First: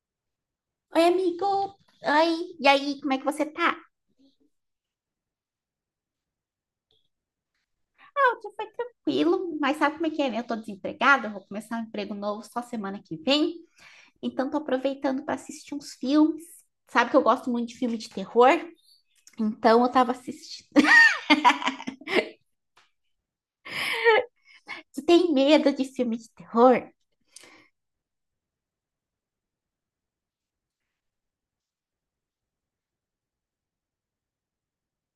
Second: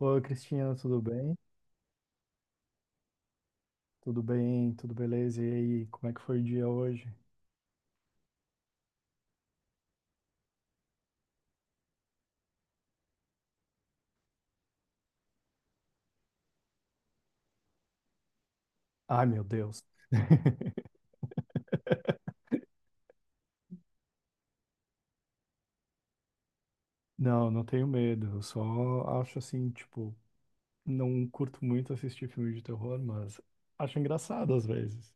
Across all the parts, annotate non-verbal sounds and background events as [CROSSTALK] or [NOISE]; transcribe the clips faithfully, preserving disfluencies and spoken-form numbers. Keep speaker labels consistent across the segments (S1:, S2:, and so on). S1: Oi, Cristina, tudo
S2: Oi,
S1: bem?
S2: amigo. Oi, e aí, como é que você tá?
S1: Tudo bem, tudo beleza? E aí, como é que foi o dia hoje?
S2: Ah, o dia foi tranquilo, mas sabe como é que é, né? Eu tô desempregada, eu vou começar um emprego novo só semana que vem, então tô aproveitando para assistir uns filmes. Sabe que eu gosto muito de filme de terror?
S1: Ai, meu Deus.
S2: Então eu tava assistindo.
S1: [LAUGHS]
S2: Você tem medo de filme de terror?
S1: Não, não tenho medo. Eu só acho assim, tipo, não curto muito assistir filme de terror, mas acho engraçado às vezes.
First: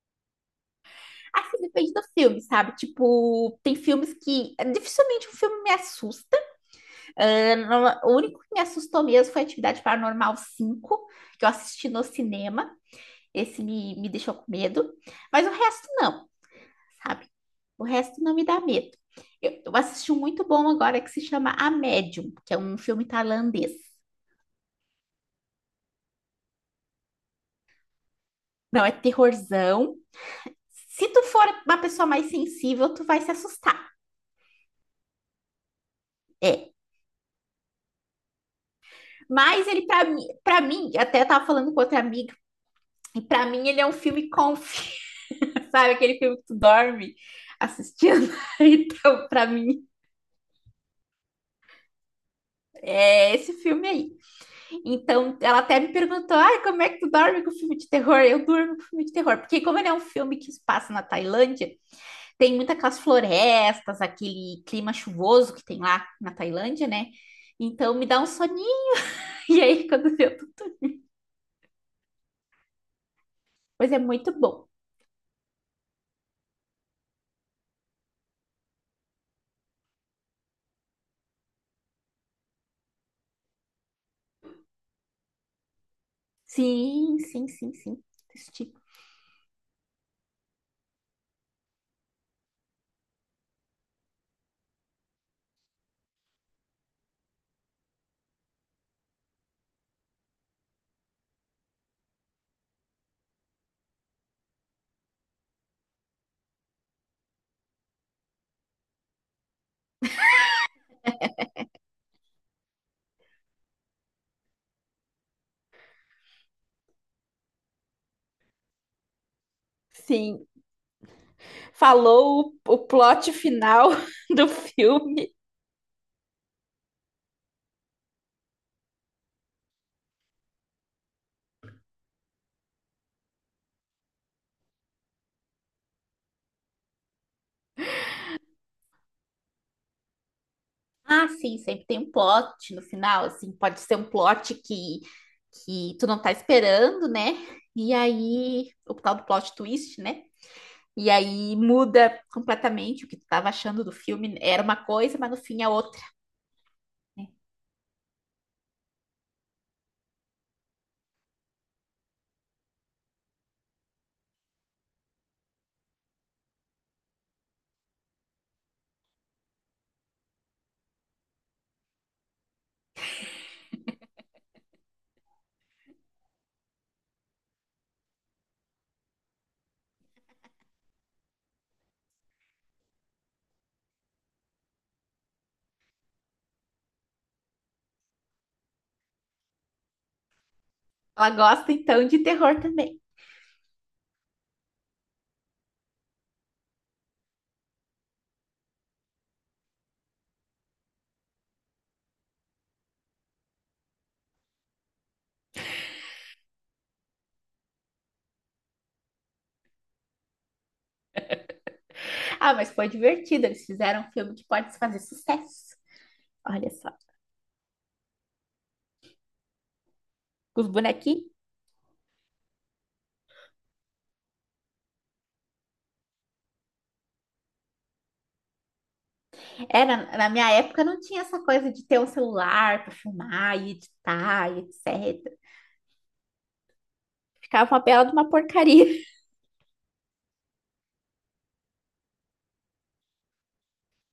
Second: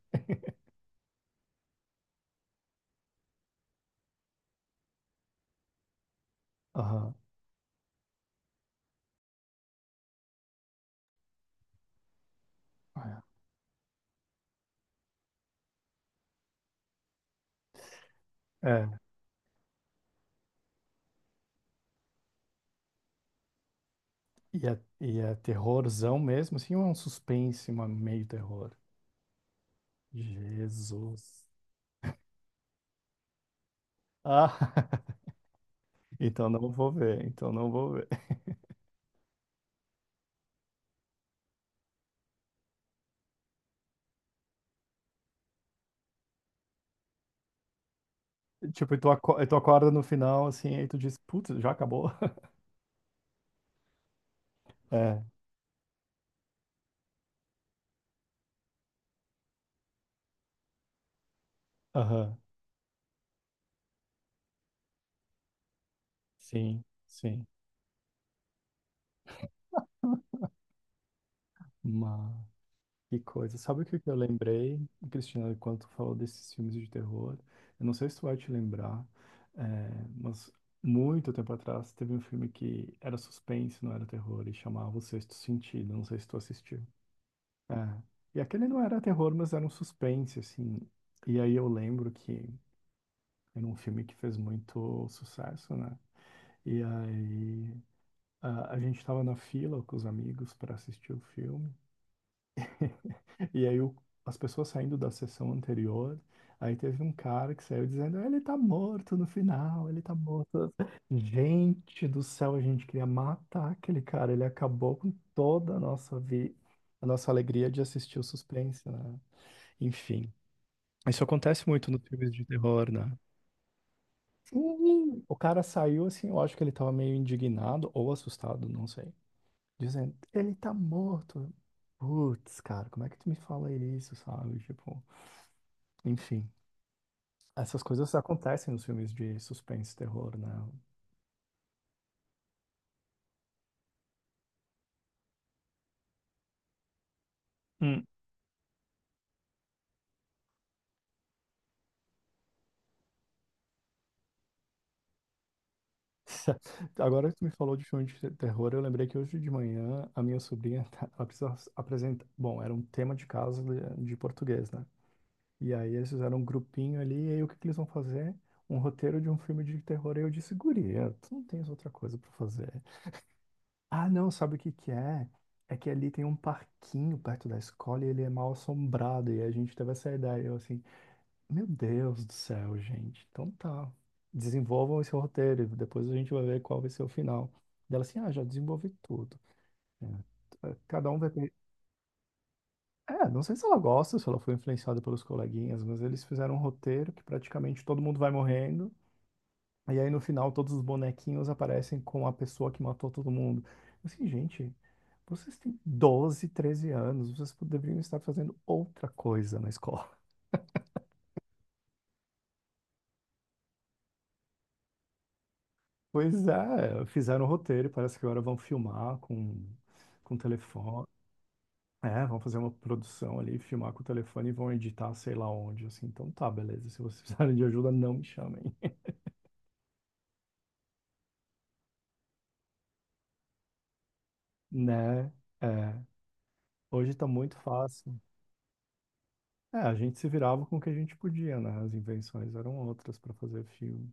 S2: Assim, depende do filme, sabe? Tipo, tem filmes que dificilmente um filme me assusta.
S1: Aham.
S2: Ah, não- o único que me assustou mesmo foi Atividade Paranormal cinco que eu assisti no cinema. Esse me, me deixou com medo, mas o resto não, sabe? O resto não me dá
S1: É. É.
S2: medo. Eu, eu assisti um muito bom agora que se chama A Medium, que é um filme tailandês.
S1: E é, e é terrorzão mesmo, assim, ou é um suspense, uma meio terror?
S2: Não, é terrorzão. Se tu
S1: Jesus.
S2: for uma pessoa mais sensível, tu vai se assustar.
S1: Ah, [LAUGHS] então não
S2: É.
S1: vou ver, então não vou ver.
S2: Mas ele, pra mim, pra mim, até eu tava falando com outra amiga, e pra mim ele é um filme comfy, [LAUGHS] sabe? Aquele filme que tu dorme assistindo. [LAUGHS]
S1: Tipo, e tu,
S2: Então,
S1: aco e
S2: pra
S1: tu
S2: mim,
S1: acorda no final, assim, aí tu diz, putz, já acabou? [LAUGHS]
S2: é esse filme aí.
S1: É,
S2: Então, ela até me perguntou: ai, como é que tu dorme com filme de terror? Eu durmo com filme de terror, porque como ele é um filme que se passa na Tailândia,
S1: aham,
S2: tem muitas aquelas florestas, aquele clima chuvoso que tem lá na
S1: sim,
S2: Tailândia, né?
S1: sim.
S2: Então me dá um soninho. [LAUGHS] E aí, quando eu tô...
S1: Mas, que coisa. Sabe o
S2: Pois
S1: que
S2: é
S1: que eu
S2: muito bom.
S1: lembrei, Cristina, quando tu falou desses filmes de terror? Eu não sei se tu vai te lembrar, é, mas muito tempo atrás teve um filme que era suspense, não era terror, e chamava O Sexto Sentido, não sei se tu assistiu.
S2: Sim, sim, sim,
S1: É.
S2: sim.
S1: E aquele
S2: Assisti.
S1: não era terror, mas era um suspense, assim. E aí eu lembro que era um filme que fez muito sucesso, né? E aí a, a gente estava na fila com os amigos para assistir o filme. E aí o- as pessoas saindo da sessão anterior, aí teve um cara que saiu dizendo, ele tá morto no final, ele tá morto. Gente do céu, a gente queria matar aquele cara. Ele acabou com toda a nossa vi, a nossa alegria de assistir o suspense, né? Enfim.
S2: Sim,
S1: Isso acontece muito nos filmes de
S2: falou o, o
S1: terror, né?
S2: plot final [LAUGHS] do
S1: Sim.
S2: filme.
S1: O cara saiu assim, eu acho que ele tava meio indignado ou assustado, não sei. Dizendo, ele tá morto. Putz, cara, como é que tu me fala isso, sabe? Tipo, enfim, essas coisas acontecem nos filmes de suspense e terror, né?
S2: Ah, sim, sempre tem um plot no final, assim, pode ser um plot que, que tu não tá esperando, né? E
S1: Hum.
S2: aí, o tal do plot twist, né? E aí muda completamente o que tu tava achando do filme, era uma coisa, mas no fim é outra.
S1: [LAUGHS] Agora que tu me falou de filme de terror, eu lembrei que hoje de manhã a minha sobrinha, [LAUGHS] tá- ela precisa apresentar, bom, era um tema de casa de, de português, né? E aí eles fizeram um grupinho ali, e aí o que que eles vão fazer? Um roteiro de um filme de terror, e eu disse, guria, tu não tens outra coisa pra fazer. Ah, não, sabe o que que é? É que ali tem um parquinho perto da escola e ele é mal assombrado. E a gente teve essa ideia. Eu assim, meu Deus do céu, gente. Então tá. Desenvolvam esse roteiro. Depois a gente vai ver qual vai ser o final. Dela assim, ah, já desenvolvi tudo. É, cada um vai
S2: Ela
S1: ter...
S2: gosta então de terror também.
S1: É, não sei se ela gosta, se ela foi influenciada pelos coleguinhas, mas eles fizeram um roteiro que praticamente todo mundo vai morrendo. E aí no final todos os bonequinhos aparecem com a pessoa que matou todo mundo. Eu assim, gente, vocês têm doze, treze anos, vocês poderiam estar fazendo outra coisa na escola. [LAUGHS]
S2: Ah, mas foi divertido, eles fizeram um filme que pode fazer sucesso.
S1: Pois
S2: Olha só.
S1: é, fizeram o roteiro, parece que agora vão filmar com, com,
S2: Com os
S1: telefone.
S2: bonequinhos.
S1: É, vão fazer uma produção ali, filmar com o telefone e vão editar sei lá onde, assim. Então tá, beleza. Se vocês [LAUGHS] precisarem de ajuda, não me chamem,
S2: Era, na minha época não tinha essa coisa de ter um celular para filmar e editar e
S1: [LAUGHS] né?
S2: etcétera.
S1: É, hoje tá muito
S2: Ficava uma bela de
S1: fácil.
S2: uma porcaria.
S1: É, a gente se virava com o que a gente podia, né? As invenções eram outras para fazer filme.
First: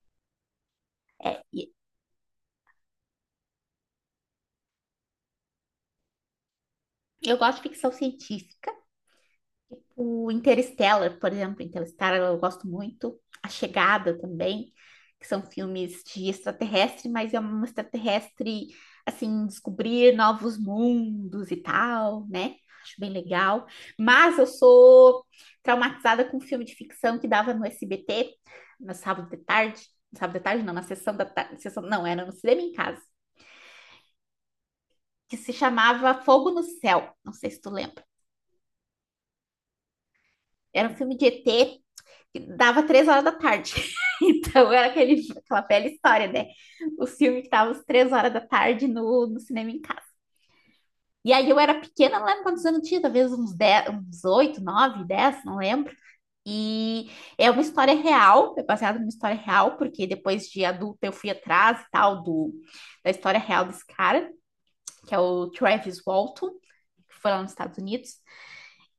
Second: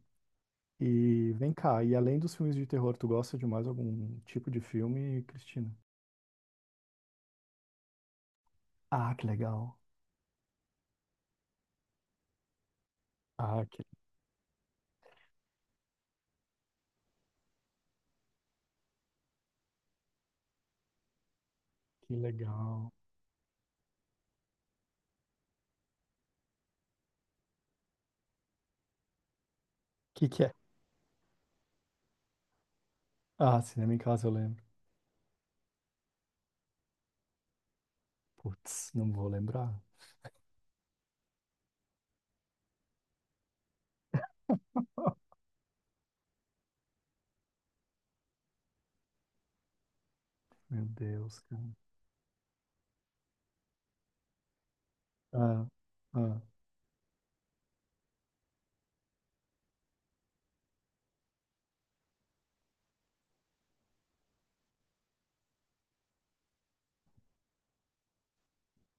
S1: E vem cá, e além dos filmes de terror, tu gosta de mais algum tipo de filme, Cristina?
S2: Eu gosto de ficção científica.
S1: Ah, que legal.
S2: O Interstellar, por exemplo, Interstellar eu gosto muito. A
S1: Ah, que,
S2: Chegada também, que são filmes de extraterrestre, mas é um extraterrestre, assim, descobrir novos mundos e
S1: que
S2: tal, né?
S1: legal.
S2: Acho bem legal. Mas eu sou traumatizada com um filme de ficção que dava no S B T, no sábado de tarde. No
S1: Que
S2: sábado
S1: que
S2: de
S1: é?
S2: tarde, não, na sessão da tarde. Sessão, não, era no cinema em casa.
S1: Ah, Cinema em Casa eu lembro.
S2: Que se chamava Fogo no Céu. Não sei se tu lembra.
S1: Putz, não vou lembrar.
S2: Era um filme de E T, dava três horas da tarde. [LAUGHS] Então era aquele,
S1: [LAUGHS]
S2: aquela velha história, né? O filme que dava às três horas da tarde no, no cinema em casa.
S1: Meu
S2: E
S1: Deus,
S2: aí eu
S1: cara.
S2: era pequena, não lembro quantos anos eu tinha, talvez uns, dez uns oito nove dez não
S1: Ah,
S2: lembro.
S1: ah.
S2: E é uma história real, é baseada numa história real, porque depois de adulta eu fui atrás e tal do, da história real desse cara, que é o Travis Walton, que foi lá nos Estados Unidos.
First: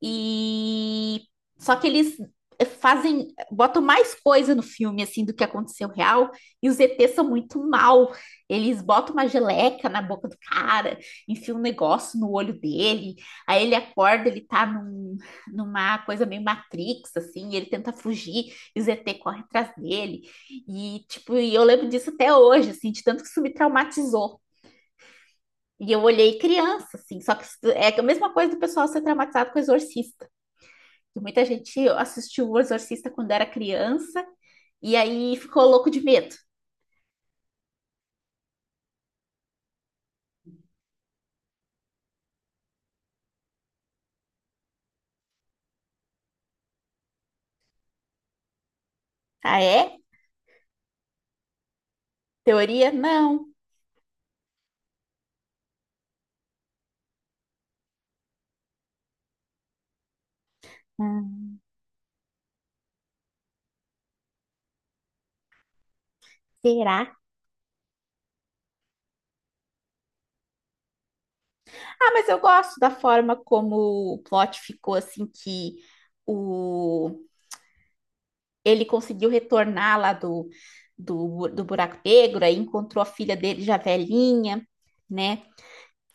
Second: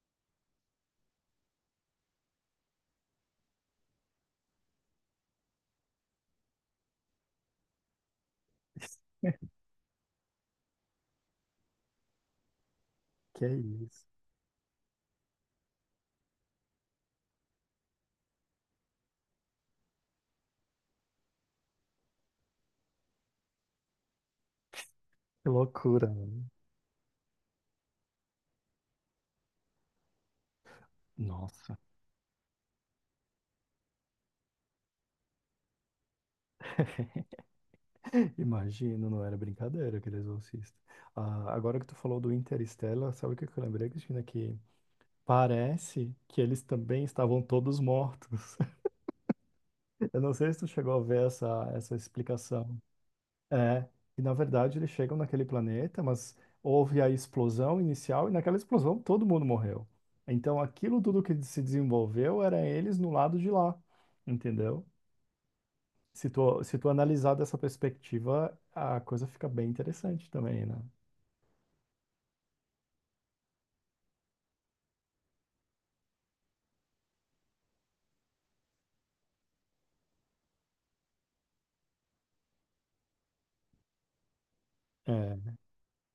S2: E só que eles fazem, botam mais coisa no filme assim do que aconteceu real, e os E Tês são muito mal. Eles botam uma
S1: [LAUGHS]
S2: geleca na boca do cara, enfiam um negócio no olho dele,
S1: Que
S2: aí ele
S1: isso?
S2: acorda, ele tá num, numa coisa meio Matrix, assim, e ele tenta fugir, e os E T correm atrás dele. E, tipo, e eu lembro disso até hoje, assim, de tanto que isso me traumatizou.
S1: Que
S2: E eu
S1: loucura,
S2: olhei
S1: mano.
S2: criança, assim, só que é a mesma coisa do pessoal ser traumatizado com exorcista, que muita
S1: Nossa.
S2: gente assistiu O Exorcista quando era criança e aí ficou louco de medo.
S1: Imagino, não era brincadeira aquele exorcista. Ah, agora que tu falou do Interstellar, sabe o que que eu lembrei, Cristina? Que parece que eles também estavam todos mortos.
S2: Ah, é?
S1: [LAUGHS] Eu não sei se tu chegou a ver essa, essa explicação.
S2: Teoria? Não.
S1: É, e na verdade eles chegam naquele planeta, mas houve a explosão inicial e naquela explosão todo mundo morreu. Então aquilo tudo
S2: Hum.
S1: que se desenvolveu era eles no lado de lá, entendeu? Se tu, se tu
S2: Será?
S1: analisar dessa perspectiva, a coisa fica bem interessante também, né?
S2: Ah, mas eu gosto da forma como o plot ficou, assim, que o ele conseguiu retornar lá do, do, do buraco negro, aí encontrou a filha dele já velhinha, né?
S1: É.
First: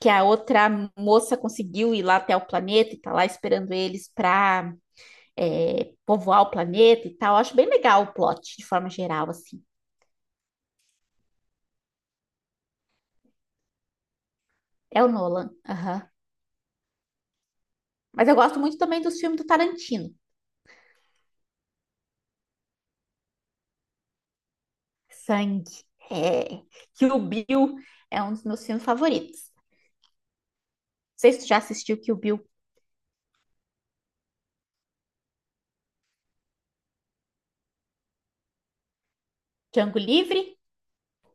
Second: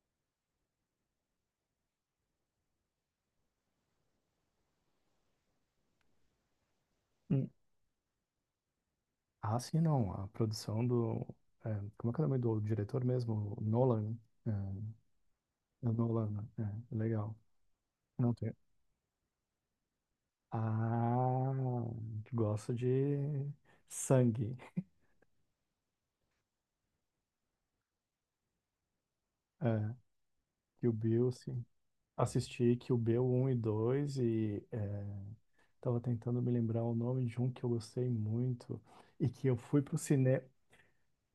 S2: Que a outra moça conseguiu ir lá até o planeta e tá lá esperando eles para, é, povoar o planeta e tal. Eu
S1: Hum.
S2: acho bem legal o plot, de forma geral,
S1: Ah,
S2: assim.
S1: sim, não. A produção do. É, como é que é o nome do diretor mesmo? O Nolan. Né? É.
S2: É o Nolan.
S1: É
S2: Aham.
S1: do Holanda. É, legal.
S2: Mas
S1: Não
S2: eu
S1: tem.
S2: gosto muito também dos filmes do Tarantino.
S1: Ah, gosto de sangue.
S2: Sangue. É. Kill Bill é um dos meus filmes favoritos. Não
S1: É, Kill Bill,
S2: sei se tu já
S1: sim.
S2: assistiu Kill Bill.
S1: Assisti Kill Bill um e dois e é, tava tentando me lembrar o nome de um que eu gostei muito e que eu fui pro
S2: Django
S1: cinema.
S2: Livre,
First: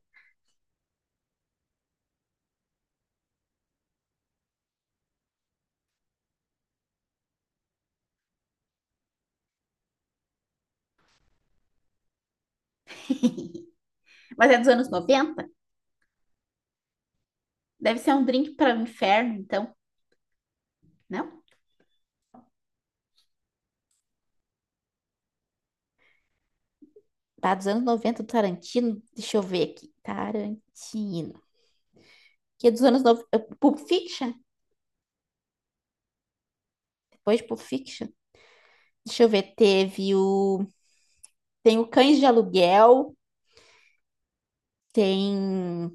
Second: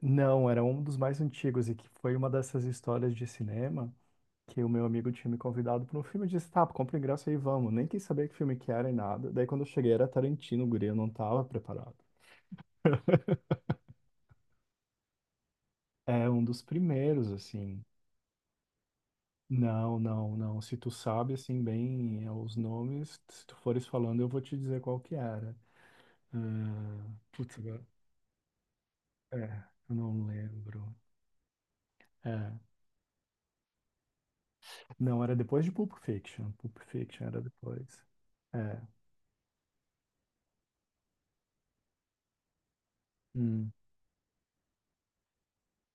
S1: Não, era um dos mais antigos e que foi uma dessas histórias de cinema que o meu amigo tinha me convidado para um filme. Eu disse, tá, compra o ingresso aí, vamos. Nem quis saber que filme que era e nada. Daí quando eu cheguei era Tarantino, o guri, eu não tava preparado.
S2: mas é dos anos noventa.
S1: É um dos primeiros, assim.
S2: Deve ser um drink para o inferno, então.
S1: Não, não, não. Se tu sabe,
S2: Não?
S1: assim, bem é, os nomes, se tu fores falando, eu vou te dizer qual que era. Ah,
S2: Tá
S1: putz,
S2: dos anos
S1: agora.
S2: noventa do Tarantino. Deixa eu
S1: É,
S2: ver aqui.
S1: eu não lembro.
S2: Tarantino.
S1: É.
S2: Que é dos anos noventa Pulp Fiction.
S1: Não, era depois de Pulp Fiction. Pulp Fiction
S2: Depois
S1: era
S2: de Pulp
S1: depois.
S2: Fiction.
S1: É.
S2: Deixa eu ver. Teve o Tem o Cães de Aluguel,
S1: Hum,
S2: tem.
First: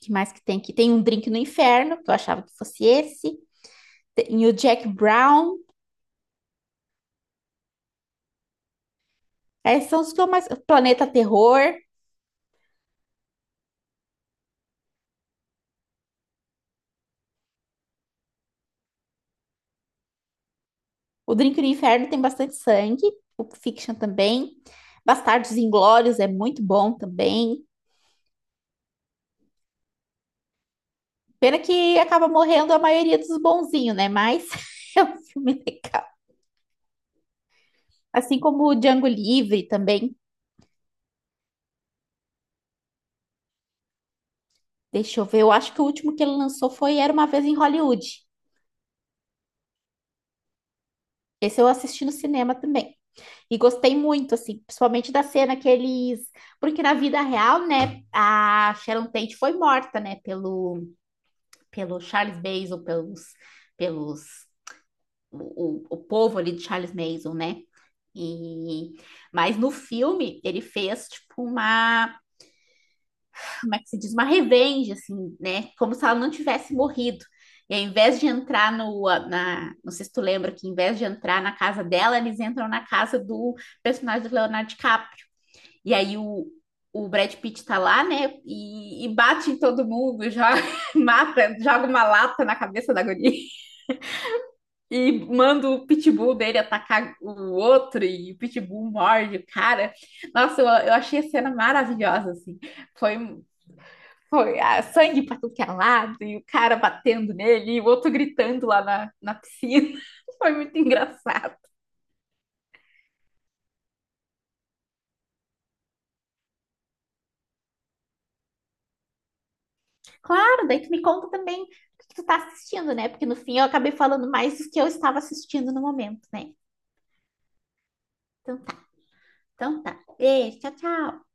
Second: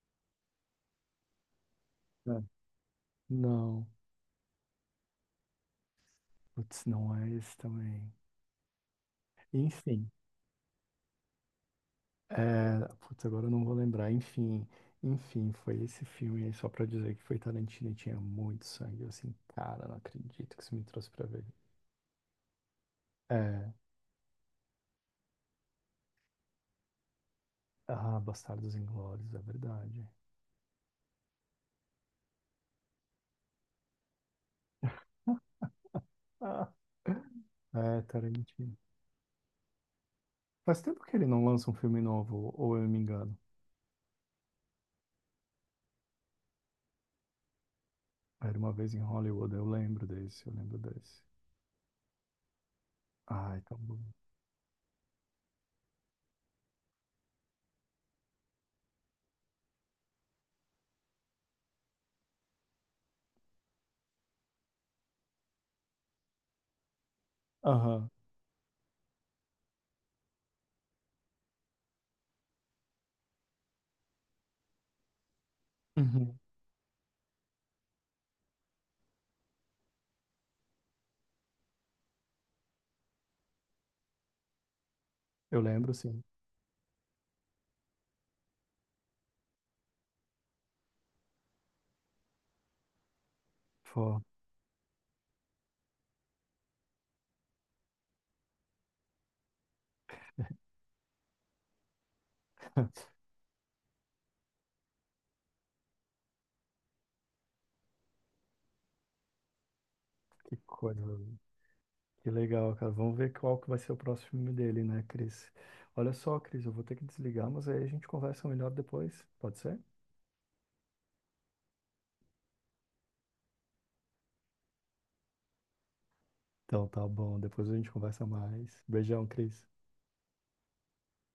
S2: Que mais que tem aqui? Tem um Drink no Inferno, que eu
S1: é.
S2: achava que fosse esse.
S1: Não.
S2: Tem o Jack Brown.
S1: Putz, não é esse também.
S2: Esses são
S1: Enfim.
S2: os que eu mais. Planeta Terror.
S1: É, putz, agora eu não vou lembrar. Enfim, enfim, foi esse filme aí só pra dizer que foi Tarantino e tinha muito sangue. Eu assim, cara, não acredito que isso me trouxe pra
S2: O
S1: ver.
S2: Drink no Inferno tem bastante sangue. O
S1: É,
S2: Fiction também. Bastardos Inglórios é muito bom também.
S1: ah, Bastardos Inglórios, é verdade.
S2: Pena que acaba morrendo a maioria dos bonzinhos, né? Mas [LAUGHS] é um filme legal.
S1: Ah, é,
S2: Assim como o
S1: Tarantino.
S2: Django Livre também.
S1: Faz tempo que ele não lança um filme novo, ou eu me engano.
S2: Deixa eu ver, eu acho que o último que ele lançou foi Era Uma Vez em Hollywood.
S1: Era uma vez em Hollywood, eu lembro desse, eu lembro desse.
S2: Esse eu assisti no cinema também. E
S1: Ai, tão
S2: gostei
S1: bom.
S2: muito, assim, principalmente da cena que eles. Porque na vida real, né, a Sharon Tate foi morta, né, pelo, pelo Charles Manson, pelos, pelos o, o, o povo ali de Charles Manson, né?
S1: Aham,
S2: E, mas no filme ele fez tipo uma, como é que se diz, uma revenge, assim, né? Como se ela não
S1: uhum.
S2: tivesse morrido. E ao invés de entrar no, na, não sei se tu lembra que, em vez de entrar na casa dela, eles entram na casa do personagem do Leonardo DiCaprio.
S1: Eu
S2: E
S1: lembro,
S2: aí
S1: sim.
S2: o, o Brad Pitt tá lá, né? E, e bate em todo mundo, joga, [LAUGHS] mata, joga uma lata na cabeça da guria [LAUGHS]
S1: Pô,
S2: e manda o pitbull dele atacar o outro e o pitbull morde o cara. Nossa, eu, eu achei a cena maravilhosa, assim.
S1: [LAUGHS]
S2: Foi, foi ah, sangue pra tudo que é lado e o cara batendo nele e o outro gritando lá na, na piscina. [LAUGHS] Foi
S1: que
S2: muito
S1: coisa.
S2: engraçado.
S1: Que legal, cara. Vamos ver qual que vai ser o próximo filme dele, né, Cris? Olha só, Cris, eu vou ter que desligar, mas aí a gente conversa melhor depois, pode ser?
S2: Claro, daí tu me conta também o que que tu tá assistindo, né? Porque no fim eu acabei falando mais do que eu estava assistindo no momento, né?
S1: Então tá bom, depois a gente conversa
S2: Então tá,
S1: mais. Beijão, Cris.
S2: então tá. Beijo, tchau, tchau.